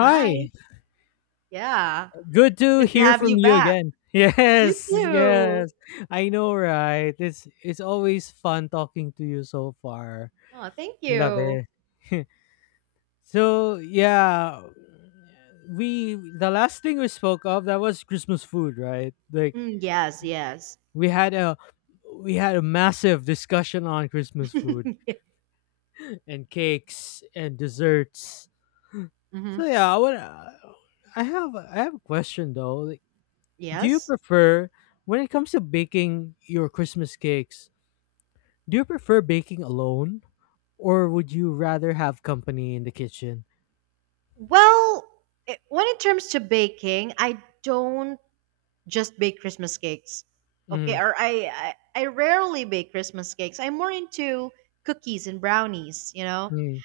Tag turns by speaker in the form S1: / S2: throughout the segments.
S1: Hi. Yeah.
S2: good to
S1: Good to
S2: hear
S1: have you
S2: from you
S1: back.
S2: again.
S1: You
S2: Yes,
S1: too.
S2: yes. I know, right? It's always fun talking to you so far.
S1: Oh, thank
S2: Love
S1: you.
S2: it. So yeah, we the last thing we spoke of that was Christmas food, right? Like
S1: Mm, yes, yes.
S2: we had a we had a massive discussion on Christmas food and cakes and desserts.
S1: Hmm.
S2: So yeah, I would. I have a question though. Like, do you
S1: Yes.
S2: prefer, when it comes to baking your Christmas cakes, do you prefer baking alone or would you rather have company in the kitchen?
S1: Well, when it comes to baking, I don't just bake Christmas cakes. Okay,
S2: Mm.
S1: or I rarely bake Christmas cakes. I'm more into cookies and brownies, you know,
S2: Mm.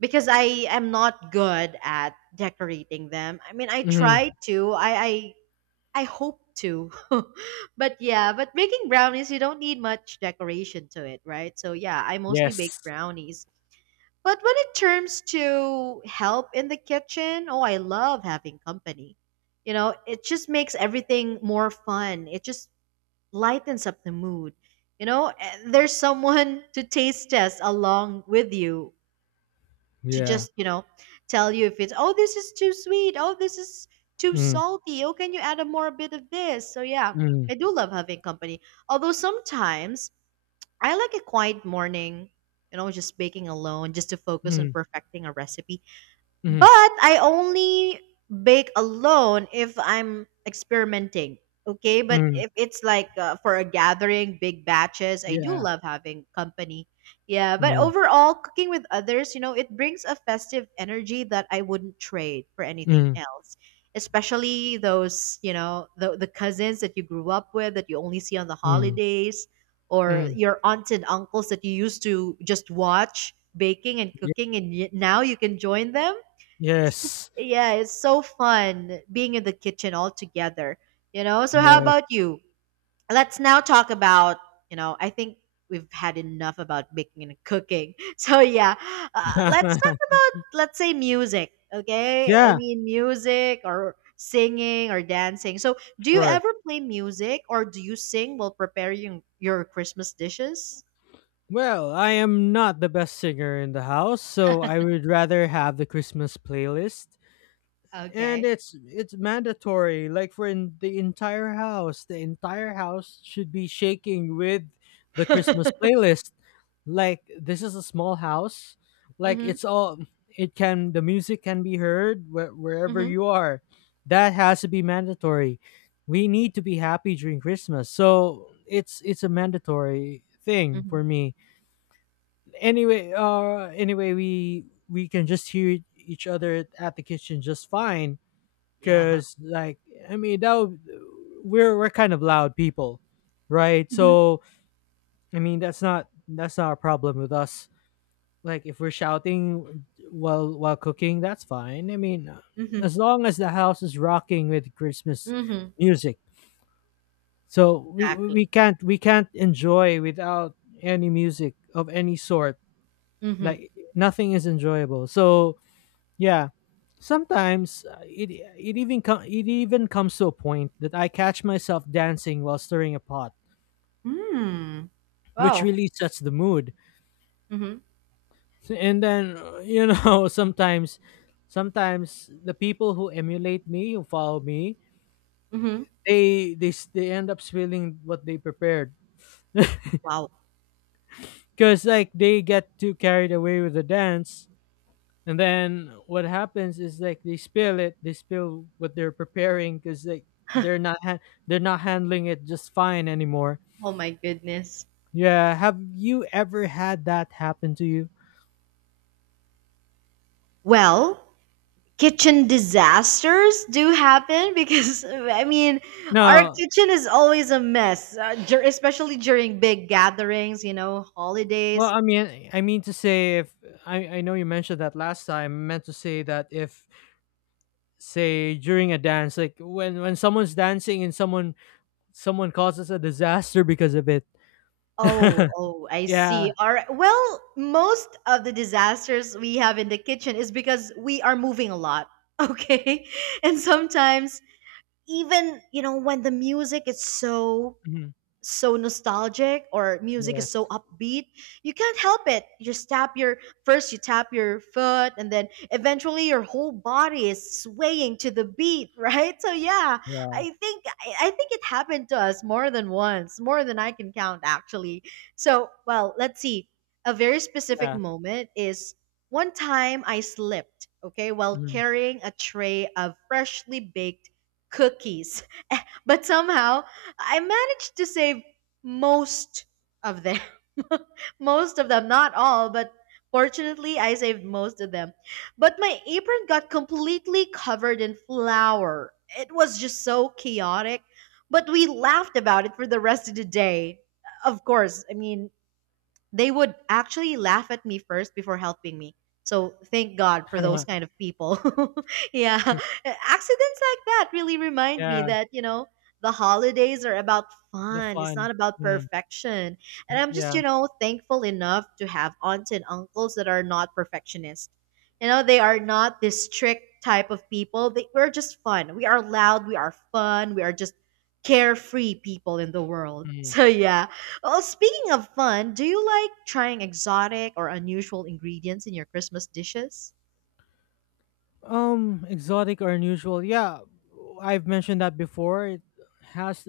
S1: because I am not good at decorating them. I mean, I
S2: Mm,
S1: try to. I hope to. But yeah, but baking brownies, you don't need much decoration to it, right? So yeah, I mostly bake
S2: yes.
S1: brownies. But when it turns to help in the kitchen, oh, I love having company. You know, it just makes everything more fun. It just lightens up the mood. You know, and there's someone to taste test along with you, to
S2: Yeah.
S1: just tell you if it's, oh, this is too sweet, oh, this is too
S2: Mm.
S1: salty, oh, can you add a more bit of this. So yeah,
S2: Mm.
S1: I do love having company, although sometimes I like a quiet morning, you know, just baking alone, just to focus on
S2: Mm.
S1: perfecting a recipe.
S2: Mm.
S1: But I only bake alone if I'm experimenting. Okay, but
S2: Mm,
S1: if it's like for a gathering, big batches, I do
S2: yeah.
S1: love having company. Yeah, but
S2: Mm.
S1: overall, cooking with others, you know, it brings a festive energy that I wouldn't trade for anything
S2: Mm.
S1: else. Especially those, you know, the cousins that you grew up with that you only see on the
S2: Mm.
S1: holidays, or
S2: Mm,
S1: your aunts and uncles that you used to just watch baking and
S2: ye-
S1: cooking, and now you can join them. it's just
S2: yes.
S1: yeah, it's so fun being in the kitchen all together, you know? So how
S2: Yes.
S1: about you? Let's now talk about, you know, I think we've had enough about baking and cooking. So yeah, let's talk about, let's say, music, okay? I
S2: Yeah,
S1: mean, music or singing or dancing. So do you
S2: sure.
S1: ever play music or do you sing while preparing your Christmas dishes?
S2: Well, I am not the best singer in the house, so I would rather have the Christmas playlist, and
S1: Okay.
S2: it's mandatory. Like, for in the entire house, the entire house should be shaking with the Christmas playlist. Like, this is a small house. Like,
S1: Mhm.
S2: it's all, it can, the music can be heard wherever
S1: Mhm.
S2: you are. That has to be mandatory. We need to be happy during Christmas, so it's a mandatory thing
S1: Mhm.
S2: for me. Anyway, anyway, we can just hear each other at the kitchen just fine,
S1: Yeah.
S2: because like I mean that would, we're kind of loud people, right?
S1: Mhm.
S2: So I mean that's not a problem with us. Like, if we're shouting while cooking, that's fine. I mean,
S1: Mhm.
S2: as long as the house is rocking with Christmas
S1: Mhm.
S2: music, so
S1: Exactly.
S2: we can't enjoy without any music of any sort.
S1: Mhm.
S2: Like, nothing is enjoyable, so yeah. Sometimes it even comes to a point that I catch myself dancing while stirring a pot,
S1: Mm.
S2: which
S1: Wow.
S2: really sets the mood.
S1: Mhm.
S2: And then sometimes the people who emulate me, who follow me,
S1: Mhm.
S2: they end up spilling what they prepared.
S1: Wow.
S2: Because like they get too carried away with the dance. And then what happens is, like, they spill what they're preparing, because like they're not ha- they're not handling it just fine anymore.
S1: Oh my goodness.
S2: Yeah, have you ever had that happen to you?
S1: Well, kitchen disasters do happen because I mean, our
S2: No.
S1: kitchen is always a mess, especially during big gatherings, you know, holidays.
S2: Well, I mean to say if I know you mentioned that last time. I meant to say that if, say during a dance, like when someone's dancing and someone causes a disaster because of it.
S1: Oh, oh, I see.
S2: Yeah.
S1: All right. Well, most of the disasters we have in the kitchen is because we are moving a lot. Okay? And sometimes, even, you know, when the music is so
S2: Mhm.
S1: so nostalgic, or music is so
S2: Yes.
S1: upbeat, you can't help it, you just tap your, first you tap your foot, and then eventually your whole body is swaying to the beat. Right, so yeah, i
S2: Yeah.
S1: think i, I think it happened to us more than once, more than I can count, actually. So, well, let's see, a very specific
S2: Yeah.
S1: moment is, one time I slipped, okay, while
S2: Mhm.
S1: carrying a tray of freshly baked cookies. But somehow I managed to save most of them. Most of them, not all, but fortunately, I saved most of them. But my apron got completely covered in flour. It was just so chaotic. But we laughed about it for the rest of the day. Of course, I mean, they would actually laugh at me first before helping me. So thank God for those kind of people. Yeah. Accidents like that really remind me
S2: Yeah.
S1: that, you know, the holidays are about
S2: The
S1: fun. It's not
S2: fun.
S1: about
S2: Mm.
S1: perfection. And
S2: Mm,
S1: I'm just,
S2: yeah.
S1: you know, thankful enough to have aunts and uncles that are not perfectionists. You know, they are not this strict type of people. We're just fun. We are loud. We are fun. We are just carefree people in the world.
S2: Mm.
S1: So yeah, well, speaking of fun, do you like trying exotic or unusual ingredients in your Christmas dishes?
S2: Exotic or unusual. Yeah, I've mentioned that before. Has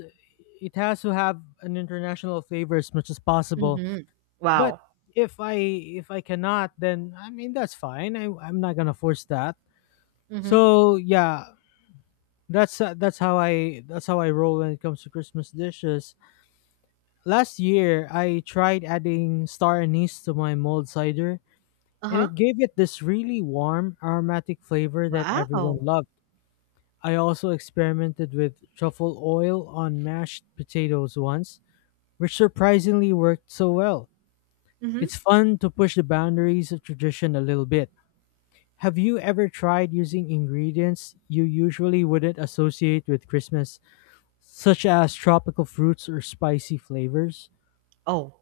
S2: it has to have an international flavor as much as possible.
S1: Mm-hmm.
S2: But
S1: Wow.
S2: if I if I cannot, then I mean that's fine. I'm not gonna force that.
S1: Mm-hmm.
S2: So yeah, that's how I roll when it comes to Christmas dishes. Last year, I tried adding star anise to my mulled cider, and
S1: Uh-huh.
S2: it gave it this really warm, aromatic flavor that everyone
S1: Wow.
S2: loved. I also experimented with truffle oil on mashed potatoes once, which surprisingly worked so well.
S1: Mm-hmm.
S2: It's fun to push the boundaries of tradition a little bit. Have you ever tried using ingredients you usually wouldn't associate with Christmas, such as tropical fruits or spicy flavors?
S1: Oh,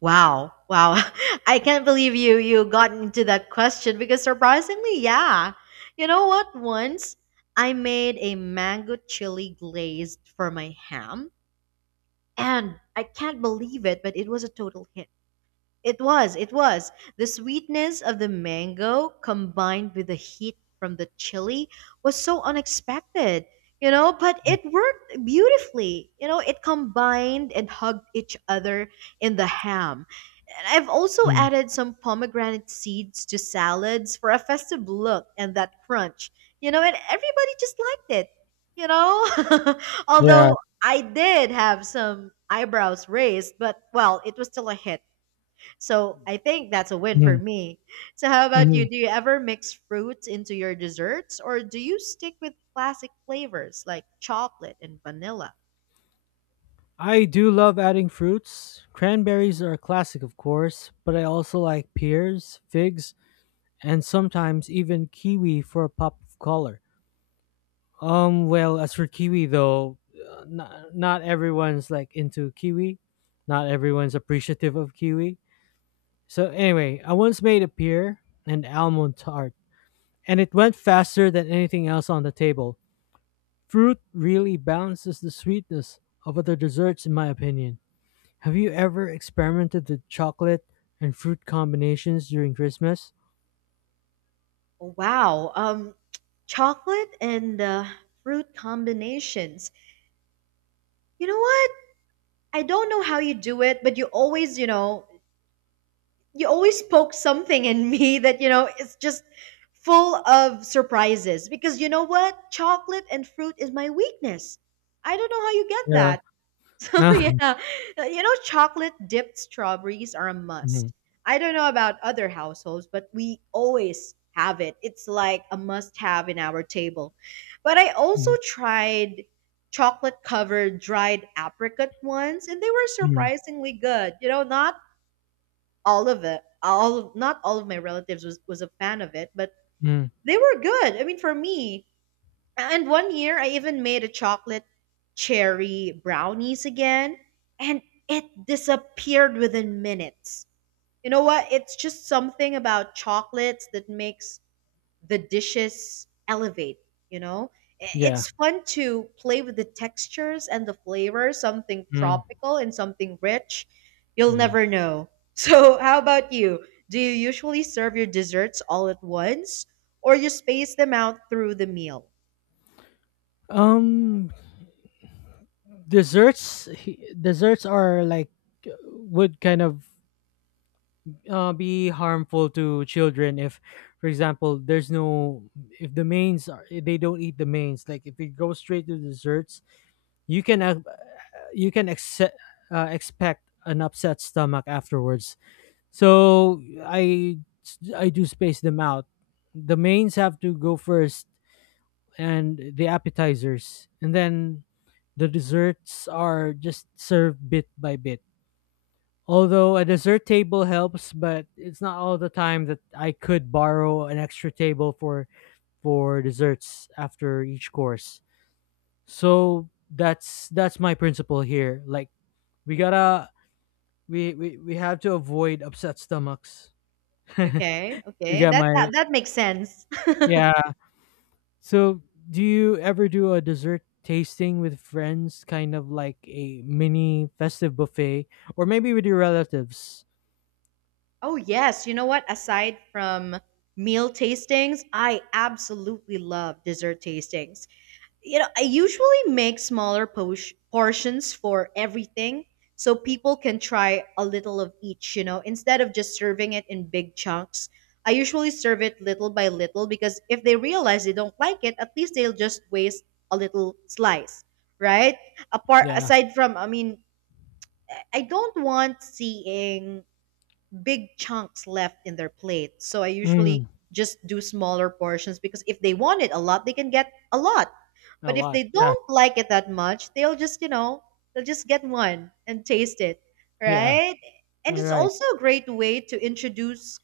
S1: wow. Wow. I can't believe you got into that question, because surprisingly, yeah. You know what? Once I made a mango chili glazed for my ham, and I can't believe it, but it was a total hit. It was, it was. The sweetness of the mango combined with the heat from the chili was so unexpected, you know, but it worked beautifully. You know, it combined and hugged each other in the ham. And I've also
S2: Mm.
S1: added some pomegranate seeds to salads for a festive look and that crunch. You know, and everybody just liked it, you know?
S2: Yeah.
S1: Although I did have some eyebrows raised, but well, it was still a hit, so I think that's a win for
S2: Mm.
S1: me. So how about
S2: Mhm.
S1: you? Do you ever mix fruits into your desserts, or do you stick with classic flavors like chocolate and vanilla?
S2: I do love adding fruits. Cranberries are a classic, of course, but I also like pears, figs, and sometimes even kiwi for a pop of color. Well, as for kiwi though, not everyone's like into kiwi. Not everyone's appreciative of kiwi. So anyway, I once made a pear and almond tart, and it went faster than anything else on the table. Fruit really balances the sweetness of other desserts, in my opinion. Have you ever experimented with chocolate and fruit combinations during Christmas?
S1: Oh, wow. Chocolate and fruit combinations. You know what? I don't know how you do it, but you always poke something in me that, you know, it's just full of surprises. Because you know what? Chocolate and fruit is my weakness. I don't know how you get
S2: Yeah.
S1: that. So
S2: Ah.
S1: yeah, you know, chocolate dipped strawberries are a
S2: Mhm.
S1: must. I don't know about other households, but we always have it. It's like a must have in our table. But I also
S2: Mhm.
S1: tried chocolate covered dried apricot ones, and they were
S2: Mhm.
S1: surprisingly good. You know, not all of it. All not all of my relatives was a fan of it, but
S2: Mhm.
S1: they were good. I mean, for me, and one year I even made a chocolate cherry brownies again, and it disappeared within minutes. You know what? It's just something about chocolates that makes the dishes elevate, you know?
S2: Yeah.
S1: It's fun to play with the textures and the flavor, something
S2: Mm.
S1: tropical and something rich. You'll
S2: Mm.
S1: never know. So, how about you? Do you usually serve your desserts all at once, or you space them out through the meal?
S2: Um, desserts. Desserts are like, uh, would kind of, be harmful to children if, for example, there's no if they don't eat the mains. Like, if you go straight to desserts, you can ac- uh, you can accept expect an upset stomach afterwards. So I do space them out. The mains have to go first, and the appetizers, and then the desserts are just served bit by bit. Although a dessert table helps, but it's not all the time that I could borrow an extra table for desserts after each course. So that's my principle here. Like, we gotta we have to avoid upset stomachs.
S1: Okay,
S2: we
S1: okay.
S2: got
S1: That,
S2: my
S1: that that makes sense.
S2: Yeah. So, do you ever do a dessert tasting with friends, kind of like a mini festive buffet, or maybe with your relatives?
S1: Oh yes, you know what? Aside from meal tastings, I absolutely love dessert tastings. You know, I usually make smaller portions for everything, so people can try a little of each, you know, instead of just serving it in big chunks. I usually serve it little by little, because if they realize they don't like it, at least they'll just waste a little slice, right? Apart
S2: Yeah.
S1: aside from, I mean, I don't want seeing big chunks left in their plate. So I usually
S2: Mm,
S1: just do smaller portions, because if they want it a lot, they can get a lot.
S2: a
S1: But if
S2: lot.
S1: they
S2: Yeah.
S1: don't like it that much, they'll just, you know, they'll just get one and taste it,
S2: Yeah.
S1: right? And
S2: All
S1: it's
S2: right.
S1: also a great way to introduce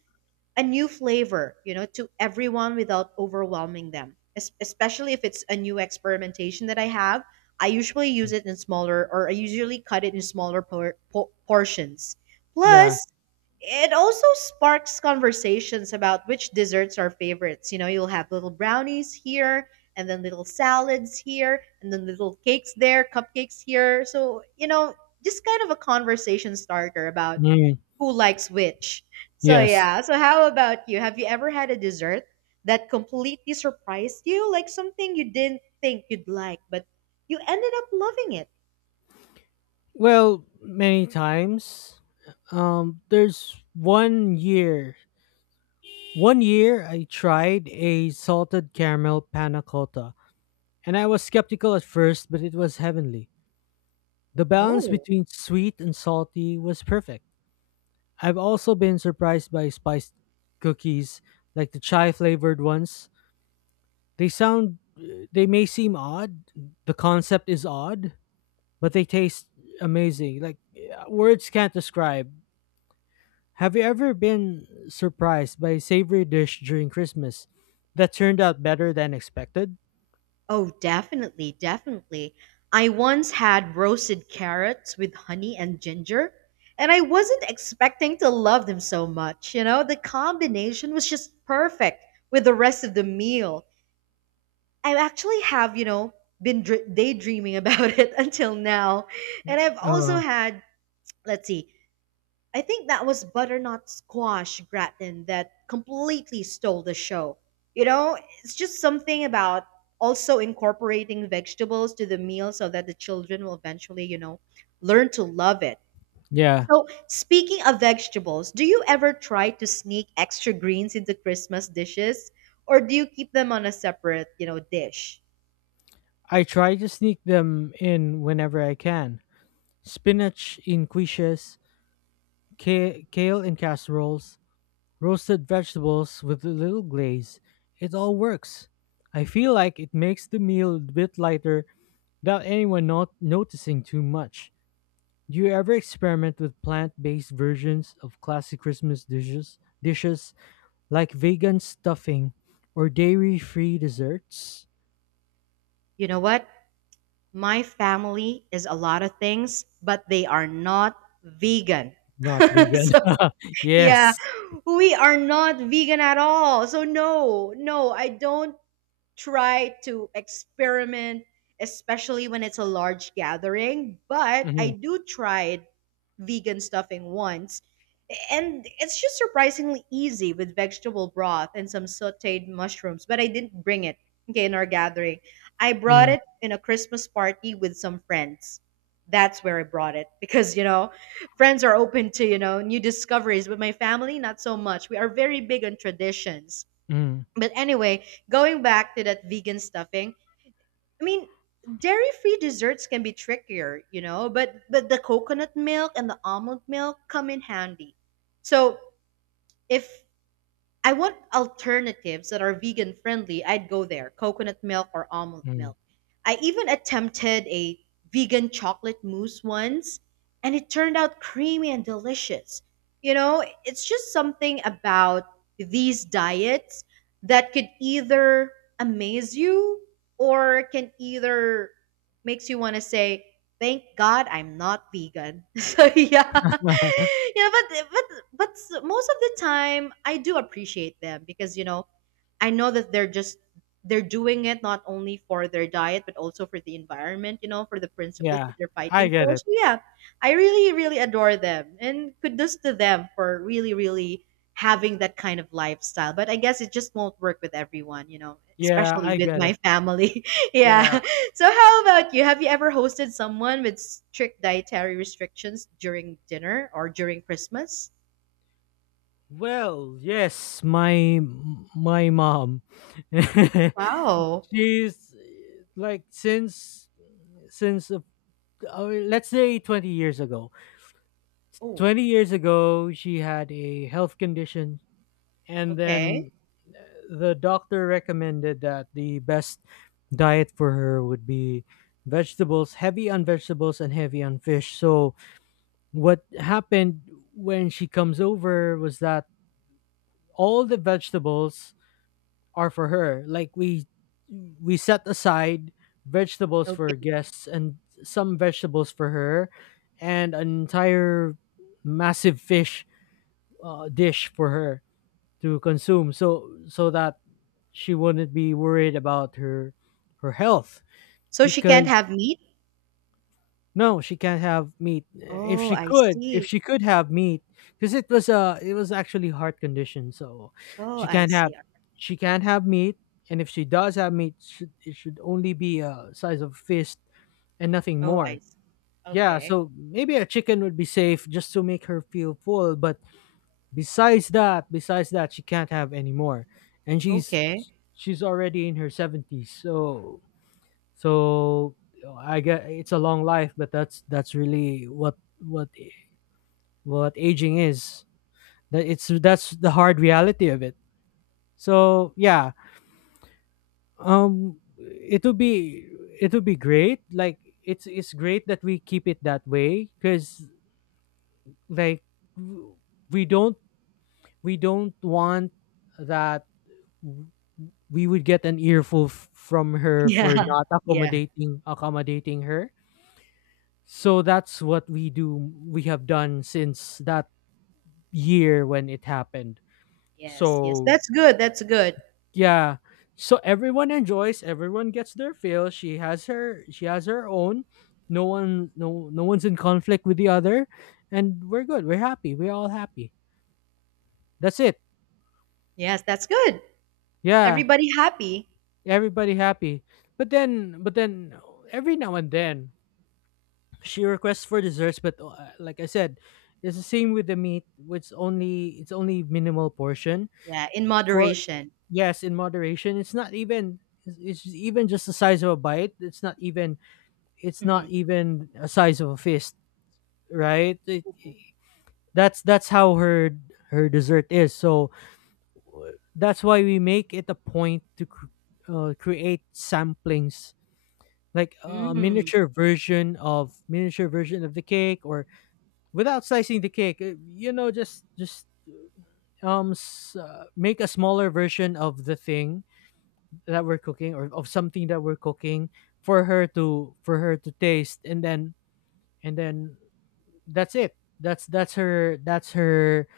S1: a new flavor, you know, to everyone without overwhelming them. Especially if it's a new experimentation that I have, I usually use it in smaller or I usually cut it in smaller portions.
S2: Yeah.
S1: Plus, it also sparks conversations about which desserts are favorites. You know, you'll have little brownies here, and then little salads here, and then little cakes there, cupcakes here. So, you know, just kind of a conversation starter about
S2: Mm,
S1: who likes which. So
S2: yes.
S1: yeah. So how about you? Have you ever had a dessert that completely surprised you, like something you didn't think you'd like, but you ended up loving it?
S2: Well, many times. There's one year. One year I tried a salted caramel panna cotta, and I was skeptical at first, but it was heavenly. The balance
S1: Oh.
S2: between sweet and salty was perfect. I've also been surprised by spiced cookies, like the chai flavored ones. They they may seem odd, the concept is odd, but they taste amazing. Like, yeah, words can't describe. Have you ever been surprised by a savory dish during Christmas that turned out better than expected?
S1: Oh, definitely, definitely. I once had roasted carrots with honey and ginger, and I wasn't expecting to love them so much. You know, the combination was just perfect with the rest of the meal. I actually have, you know, been daydreaming about it until now. And I've also
S2: Oh,
S1: had, let's see, I think that was butternut squash gratin that completely stole the show. You know, it's just something about also incorporating vegetables to the meal, so that the children will eventually, you know, learn to love it.
S2: yeah.
S1: So, speaking of vegetables, do you ever try to sneak extra greens into Christmas dishes, or do you keep them on a separate, you know, dish?
S2: I try to sneak them in whenever I can. Spinach in quiches, kale in casseroles, roasted vegetables with a little glaze. It all works. I feel like it makes the meal a bit lighter without anyone not noticing too much. Do you ever experiment with plant-based versions of classic Christmas dishes like vegan stuffing or dairy-free desserts?
S1: You know what? My family is a lot of things, but they are not vegan.
S2: Not vegan.
S1: So, yeah,
S2: Yes.
S1: we are not vegan at all. So, no, no, I don't try to experiment, especially when it's a large gathering. But I
S2: Mhm.
S1: do try vegan stuffing once. And it's just surprisingly easy with vegetable broth and some sauteed mushrooms. But I didn't bring it, okay, in our gathering. I brought
S2: Mm.
S1: it in a Christmas party with some friends. That's where I brought it because, you know, friends are open to, you know, new discoveries. But my family, not so much. We are very big on traditions.
S2: Mm.
S1: But anyway, going back to that vegan stuffing, I mean, dairy-free desserts can be trickier, you know, but the coconut milk and the almond milk come in handy. So if I want alternatives that are vegan friendly, I'd go there, coconut milk or almond
S2: Mm.
S1: milk. I even attempted a vegan chocolate mousse once, and it turned out creamy and delicious. You know, it's just something about these diets that could either amaze you or can either makes you want to say, "Thank God I'm not vegan." So yeah, yeah, most of the time I do appreciate them, because you know, I know that they're doing it not only for their diet but also for the environment, you know, for the principles
S2: Yeah,
S1: that they're
S2: I
S1: fighting
S2: get
S1: for.
S2: it.
S1: So yeah, I really really adore them, and kudos to them for really really having that kind of lifestyle, but I guess it just won't work with everyone, you know,
S2: Yeah,
S1: especially
S2: I
S1: with
S2: get
S1: my
S2: it.
S1: family. Yeah.
S2: Yeah.
S1: So, how about you? Have you ever hosted someone with strict dietary restrictions during dinner or during Christmas?
S2: Well, yes, my mom.
S1: Wow.
S2: She's like, since let's say 20 years ago.
S1: Oh,
S2: 20 years ago, she had a health condition, and
S1: okay.
S2: then uh, the doctor recommended that the best diet for her would be vegetables, heavy on vegetables and heavy on fish. So, what happened when she comes over was that all the vegetables are for her. Like, we set aside vegetables
S1: Okay.
S2: for guests and some vegetables for her, and an entire massive fish dish for her to consume, so that she wouldn't be worried about her health,
S1: So she can't
S2: because
S1: have meat?
S2: no, she can't have meat. If
S1: Oh,
S2: she
S1: I
S2: could, if
S1: see.
S2: she could have meat, because it was actually heart condition, so
S1: Oh,
S2: she
S1: I
S2: can't
S1: see.
S2: have she can't have meat, and if she does have meat, it should only be a size of fist and nothing
S1: Oh, I
S2: more.
S1: see.
S2: Yeah,
S1: Okay.
S2: so maybe a chicken would be safe just to make her feel full, but besides that, she can't have any more, and
S1: Okay.
S2: she's already in her seventies, so so I get it's a long life, but that's really what what aging is. That's the hard reality of it. So yeah, um, it would be it would be great. Like, it's great that we keep it that way, because like w- we don't we don't want that w- we would get an earful from her
S1: Yeah.
S2: for not
S1: Yeah.
S2: accommodating her. So that's what we have done since that year when it happened.
S1: Yes. Yes.
S2: So
S1: That's good. That's good.
S2: yeah. So everyone enjoys, everyone gets their fill. She has her own. No one no no one's in conflict with the other, and we're good. We're happy. We're all happy. That's it.
S1: Yes, that's good.
S2: Yeah.
S1: Everybody happy.
S2: Everybody happy. But then, but then every now and then she requests for desserts, but like I said, it's the same with the meat. It's only minimal portion.
S1: Yeah, in
S2: For,
S1: moderation.
S2: yes, in moderation. It's not even it's even just the size of a bite. It's
S1: Mm-hmm.
S2: not even a size of a fist, right? That's how her dessert is. So that's why we make it a point to create samplings like a
S1: Mm,
S2: miniature version of the cake or without slicing the cake, you know just make a smaller version of the thing that we're cooking or of something that we're cooking for her to, for her to taste, and then that's it. That's that's her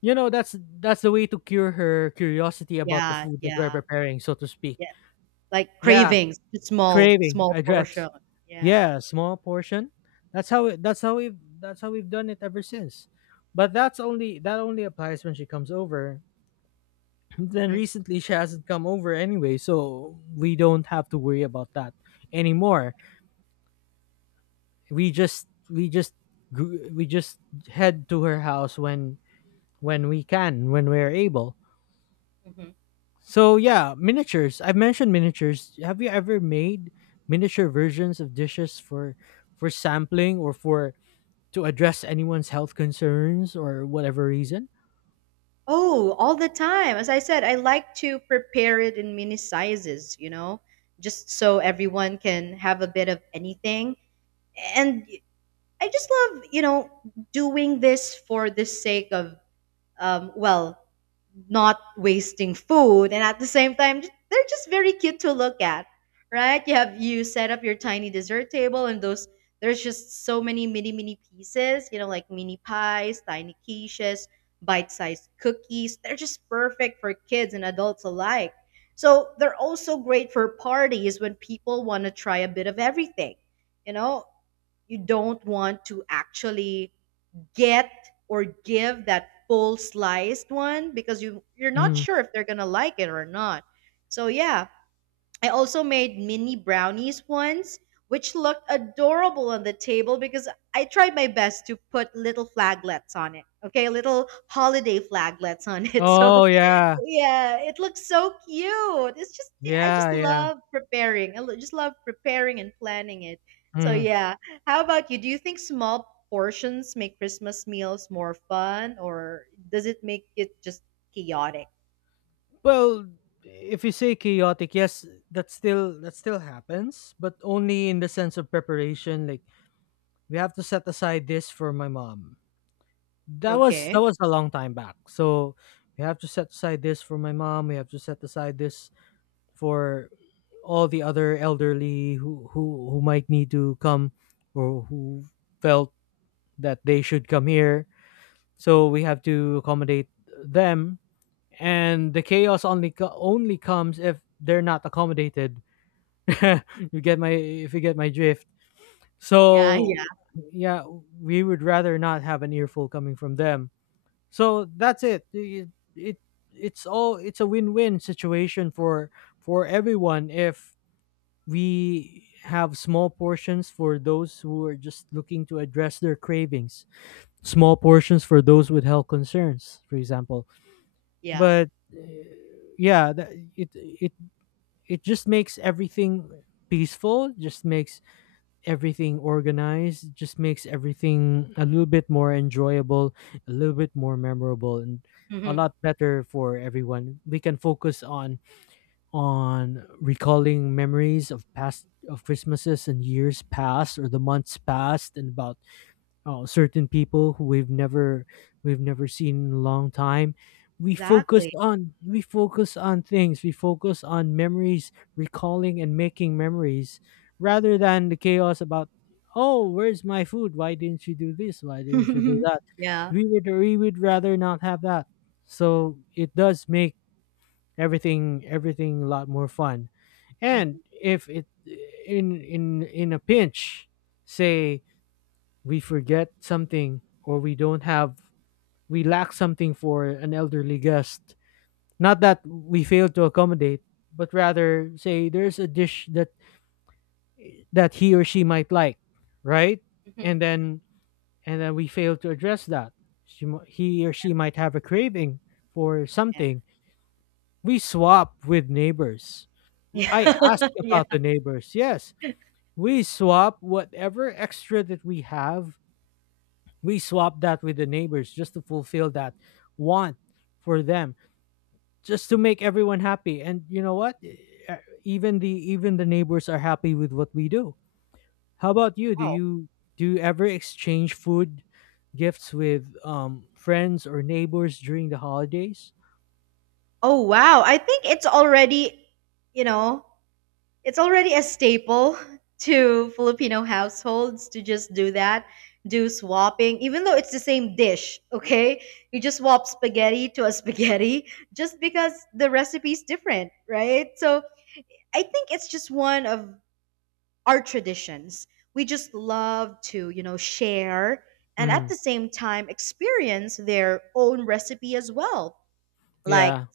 S2: you know that's the way to cure her curiosity about the
S1: yeah,
S2: food that we're
S1: yeah.
S2: preparing, so to speak.
S1: Like
S2: Yeah,
S1: cravings, small,
S2: craving
S1: small
S2: address.
S1: portion. Yeah.
S2: Yeah, small portion. That's how it that's how we've done it ever since. But that's only, that only applies when she comes over. Then
S1: Hmm.
S2: recently she hasn't come over anyway, so we don't have to worry about that anymore. We just we just gr- we just head to her house when we can, when we're able.
S1: Hmm.
S2: So yeah, miniatures. I've mentioned miniatures. Have you ever made miniature versions of dishes for sampling or for, to address anyone's health concerns or whatever reason?
S1: Oh, all the time. As I said, I like to prepare it in mini sizes, you know, just so everyone can have a bit of anything. And I just love, you know, doing this for the sake of, well, not wasting food, and at the same time they're just very cute to look at. Right? You have, you set up your tiny dessert table, and those, there's just so many mini mini pieces, you know, like mini pies, tiny quiches, bite-sized cookies. They're just perfect for kids and adults alike. So they're also great for parties when people want to try a bit of everything. You know, you don't want to actually get or give that full sliced one, because you're not
S2: Mm.
S1: sure if they're gonna like it or not. So yeah, I also made mini brownies once, which looked adorable on the table, because I tried my best to put little flaglets on it. Okay, little holiday flaglets on it. So
S2: Oh yeah.
S1: yeah, it looks so cute. It's just, I just
S2: Yeah, yeah.
S1: love preparing. Just love preparing and planning it. So
S2: Mm.
S1: yeah, how about you? Do you think small portions make Christmas meals more fun, or does it make it just chaotic?
S2: Well, if you say chaotic, yes, that still happens, but only in the sense of preparation. Like we have to set aside this for my mom. That was
S1: Okay.
S2: that was a long time back. So we have to set aside this for my mom. We have to set aside this for all the other elderly who who might need to come, or who felt that they should come here. So we have to accommodate them, and the chaos only only comes if they're not accommodated. You get my, if you get my drift.
S1: Yeah,
S2: So
S1: yeah,
S2: yeah, we would rather not have an earful coming from them. So that's it. It it's all, it's a win-win situation for everyone if we have small portions for those who are just looking to address their cravings, small portions for those with health concerns, for example.
S1: yeah.
S2: But uh, yeah, it it just makes everything peaceful, just makes everything organized, just makes everything a little bit more enjoyable, a little bit more memorable, and a
S1: Hmm.
S2: lot better for everyone. We can focus on recalling memories of past, of christmases and years past, or the months past, and about certain people who we've never seen in a long time. We focus
S1: Exactly.
S2: on we focus on things we focus on memories, recalling and making memories, rather than the chaos about, oh, where's my food, why didn't you do this, why didn't you do that.
S1: Yeah.
S2: We would rather not have that. So it does make everything a lot more fun. And
S1: Mhm.
S2: if it, in a pinch, say we forget something, or we don't have, we lack something for an elderly guest, not that we fail to accommodate, but rather say there's a dish that, that he or she might like, right?
S1: Mhm.
S2: And then and then we fail to address that. He or she might have a craving for
S1: Yeah.
S2: something. We swap with neighbors. I ask
S1: Yeah. Yeah.
S2: about the neighbors, yes. We swap whatever extra that we have. We swap that with the neighbors just to fulfill that want for them, just to make everyone happy. And you know what? E, Even the, even the neighbors are happy with what we do. How about you?
S1: Oh.
S2: Do you ever exchange food gifts with friends or neighbors during the holidays?
S1: Oh wow. I think it's already, you know, it's already a staple to Filipino households to just do that, do swapping, even though it's the same dish, okay? You just swap spaghetti to a spaghetti just because the recipe's different, right? So I think it's just one of our traditions. We just love to, you know, share, and at the
S2: Mm,
S1: same time experience their own recipe as well. Like,
S2: yeah.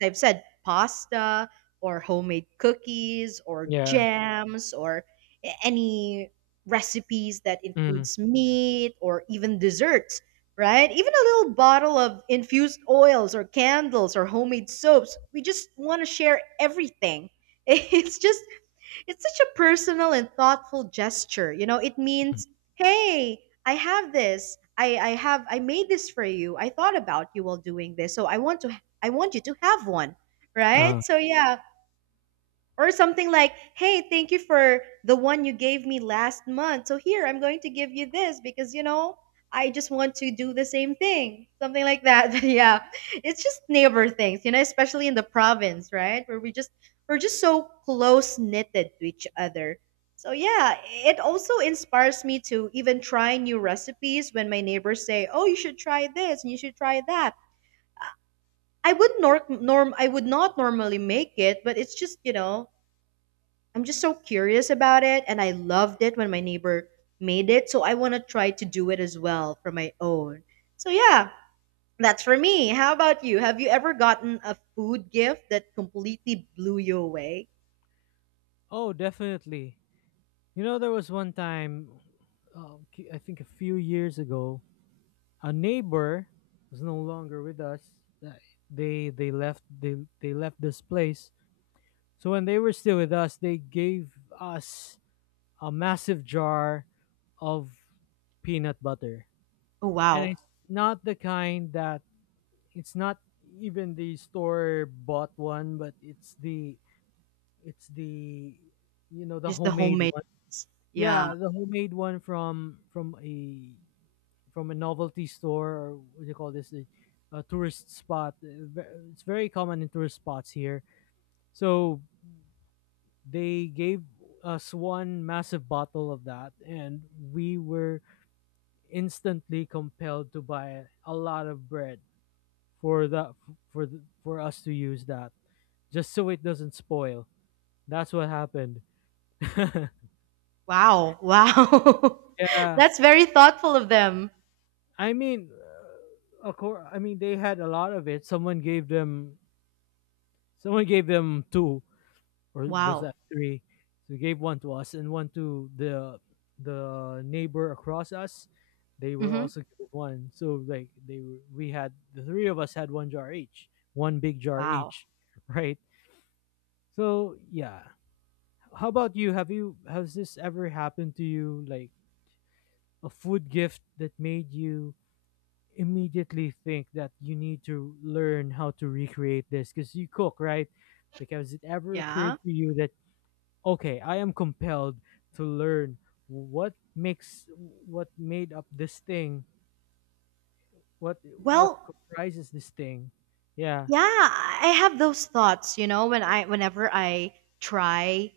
S1: as I've said, pasta or homemade cookies or
S2: Yeah.
S1: jams, or any recipes that
S2: Mm.
S1: includes meat or even desserts, right? Even a little bottle of infused oils or candles or homemade soaps. We just want to share everything. It's just, it's such a personal and thoughtful gesture. You know, it means, hey, I have this. I made this for you. I thought about you while doing this. So I want to, I want you to have one. Right?
S2: Uh,
S1: So yeah. Or something like, hey, thank you for the one you gave me last month. So here, I'm going to give you this because, you know, I just want to do the same thing. Something like that. But yeah. It's just neighbor things, you know, especially in the province, right? Where we just, we're just so close knitted to each other. So yeah, it also inspires me to even try new recipes when my neighbors say, "Oh, you should try this and you should try that." I would not normally make it, but it's just, you know, I'm just so curious about it, and I loved it when my neighbor made it, so I want to try to do it as well for my own. So yeah, that's for me. How about you? Have you ever gotten a food gift that completely blew you away?
S2: oh, definitely. You know, there was one time, uh, I think a few years ago, a neighbor was no longer with us. Th- they they left this place. So when they were still with us, they gave us a massive jar of peanut butter.
S1: Oh
S2: And
S1: wow,
S2: it's not the kind that, it's not even the store bought one, but it's the, it's the, you know, the
S1: just the
S2: homemade
S1: homemade.
S2: one.
S1: Ones. Yeah.
S2: Yeah, the homemade one from a, from a novelty store, or what do you call this, a tourist spot. It's very common in tourist spots here. So they gave us one massive bottle of that, and we were instantly compelled to buy a lot of bread for that, for us to use that just so it doesn't spoil. That's what happened.
S1: Wow. Wow.
S2: Yeah.
S1: That's very thoughtful of them.
S2: I mean, of course, I mean they had a lot of it. Someone gave them, someone gave them two, or was
S1: Wow.
S2: that three? So he gave one to us and one to the neighbor across us. They were
S1: Mhm.
S2: also given one. So like they were, we, had the three of us had one jar each, one big jar
S1: Wow.
S2: each, right? So yeah. How about you? Have you Has this ever happened to you? Like a food gift that made you immediately think that you need to learn how to recreate this because you cook, right? Like, has it ever
S1: Yeah.
S2: occurred to you that, okay, I am compelled to learn what makes, what made up this thing, what what
S1: Well,
S2: comprises this thing. Yeah.
S1: yeah, I have those thoughts, you know, when I whenever I try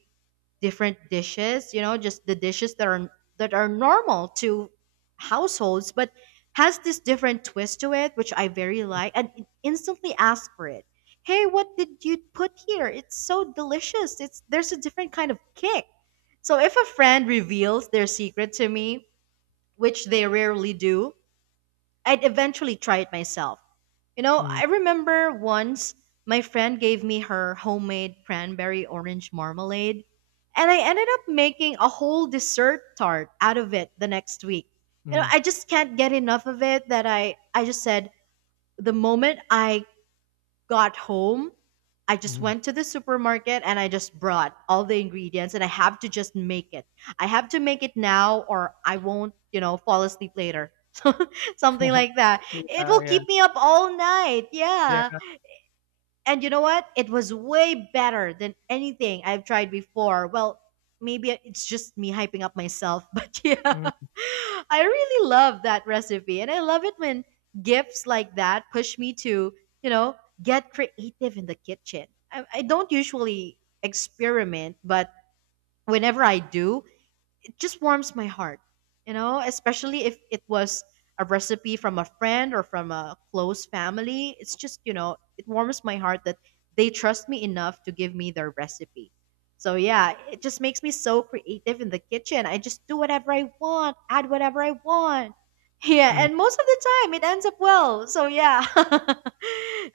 S1: different dishes, you know, just the dishes that are, that are normal to households, but has this different twist to it, which I very like, and it instantly ask for it. Hey, what did you put here? It's so delicious. It's There's a different kind of kick. So if a friend reveals their secret to me, which they rarely do, I'd eventually try it myself. You know,
S2: Mm,
S1: I remember once my friend gave me her homemade cranberry orange marmalade, and I ended up making a whole dessert tart out of it the next week. You know,
S2: mm,
S1: I just can't get enough of it that I just said the moment I got home, I just
S2: mm.
S1: went to the supermarket and I just brought all the ingredients, and I have to just make it. I have to make it now, or I won't, you know, fall asleep later. Something like that.
S2: Yeah,
S1: It will
S2: yeah,
S1: keep me up all night.
S2: yeah.
S1: Yeah. And you know what? It was way better than anything I've tried before. Well, maybe it's just me hyping up myself, but yeah.
S2: Mm,
S1: I really love that recipe, and I love it when gifts like that push me to, you know, get creative in the kitchen. I don't usually experiment, but whenever I do, it just warms my heart, you know, especially if it was a recipe from a friend or from a close family. It's just, you know, it warms my heart that they trust me enough to give me their recipe. So yeah, it just makes me so creative in the kitchen. I just do whatever I want, add whatever I want. Yeah,
S2: mm.
S1: and most of the time it ends up well. So yeah.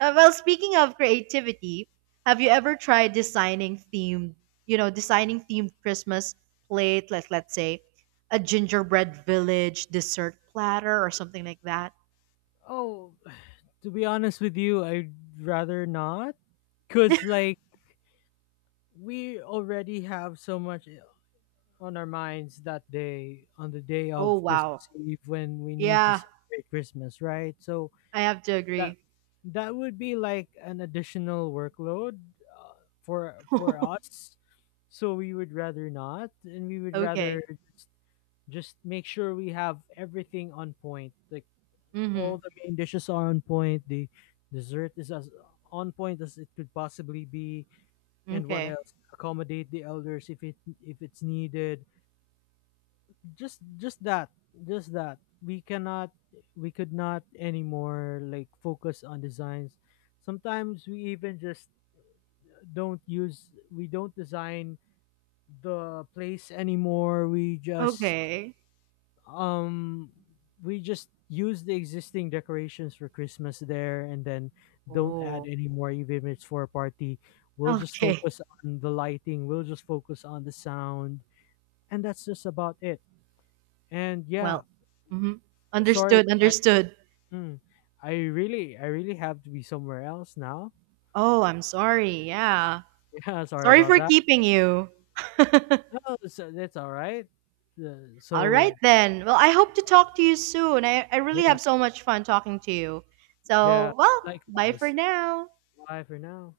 S1: Well, speaking of creativity, have you ever tried designing themed, you know, designing themed Christmas plate, like let's say a gingerbread village dessert platter or something like that.
S2: Oh, to be honest with you, I'd rather not, cuz like we already have so much, on our minds that day, on the day
S1: Oh
S2: of
S1: wow.
S2: Christmas Eve when we need to
S1: Yeah,
S2: celebrate Christmas, right? So
S1: I have to
S2: that,
S1: agree.
S2: that would be like an additional workload, uh, for us. So we would rather not, and we would rather
S1: Okay.
S2: just make sure we have everything on point. Like
S1: Mm-hmm.
S2: all the main dishes are on point, the dessert is as on point as it could possibly be, and what
S1: Okay.
S2: else, accommodate the elders if it, if it's needed. Just that, just that. We cannot, we could not anymore like focus on designs. Sometimes we even just don't use we don't design the place anymore. We just
S1: Okay.
S2: um we just use the existing decorations for christmas there, and then don't add
S1: Oh.
S2: any more even if it's for a party. We'll just
S1: Okay.
S2: focus on the lighting, we'll just focus on the sound, and that's just about it. And yeah,
S1: Well. Mm-hmm.
S2: sorry
S1: Understood.
S2: but,
S1: Understood.
S2: hmm. I really have to be somewhere else now.
S1: Oh, I'm sorry. Yeah.
S2: Yeah, sorry
S1: Sorry
S2: about
S1: for
S2: that.
S1: keeping you.
S2: No, so that's all right. Uh,
S1: All right
S2: so
S1: then. Well, I hope to talk to you soon. I really
S2: yeah,
S1: have so much fun talking to you.
S2: yeah,
S1: So, well, bye for
S2: likewise.
S1: now.
S2: Bye for now.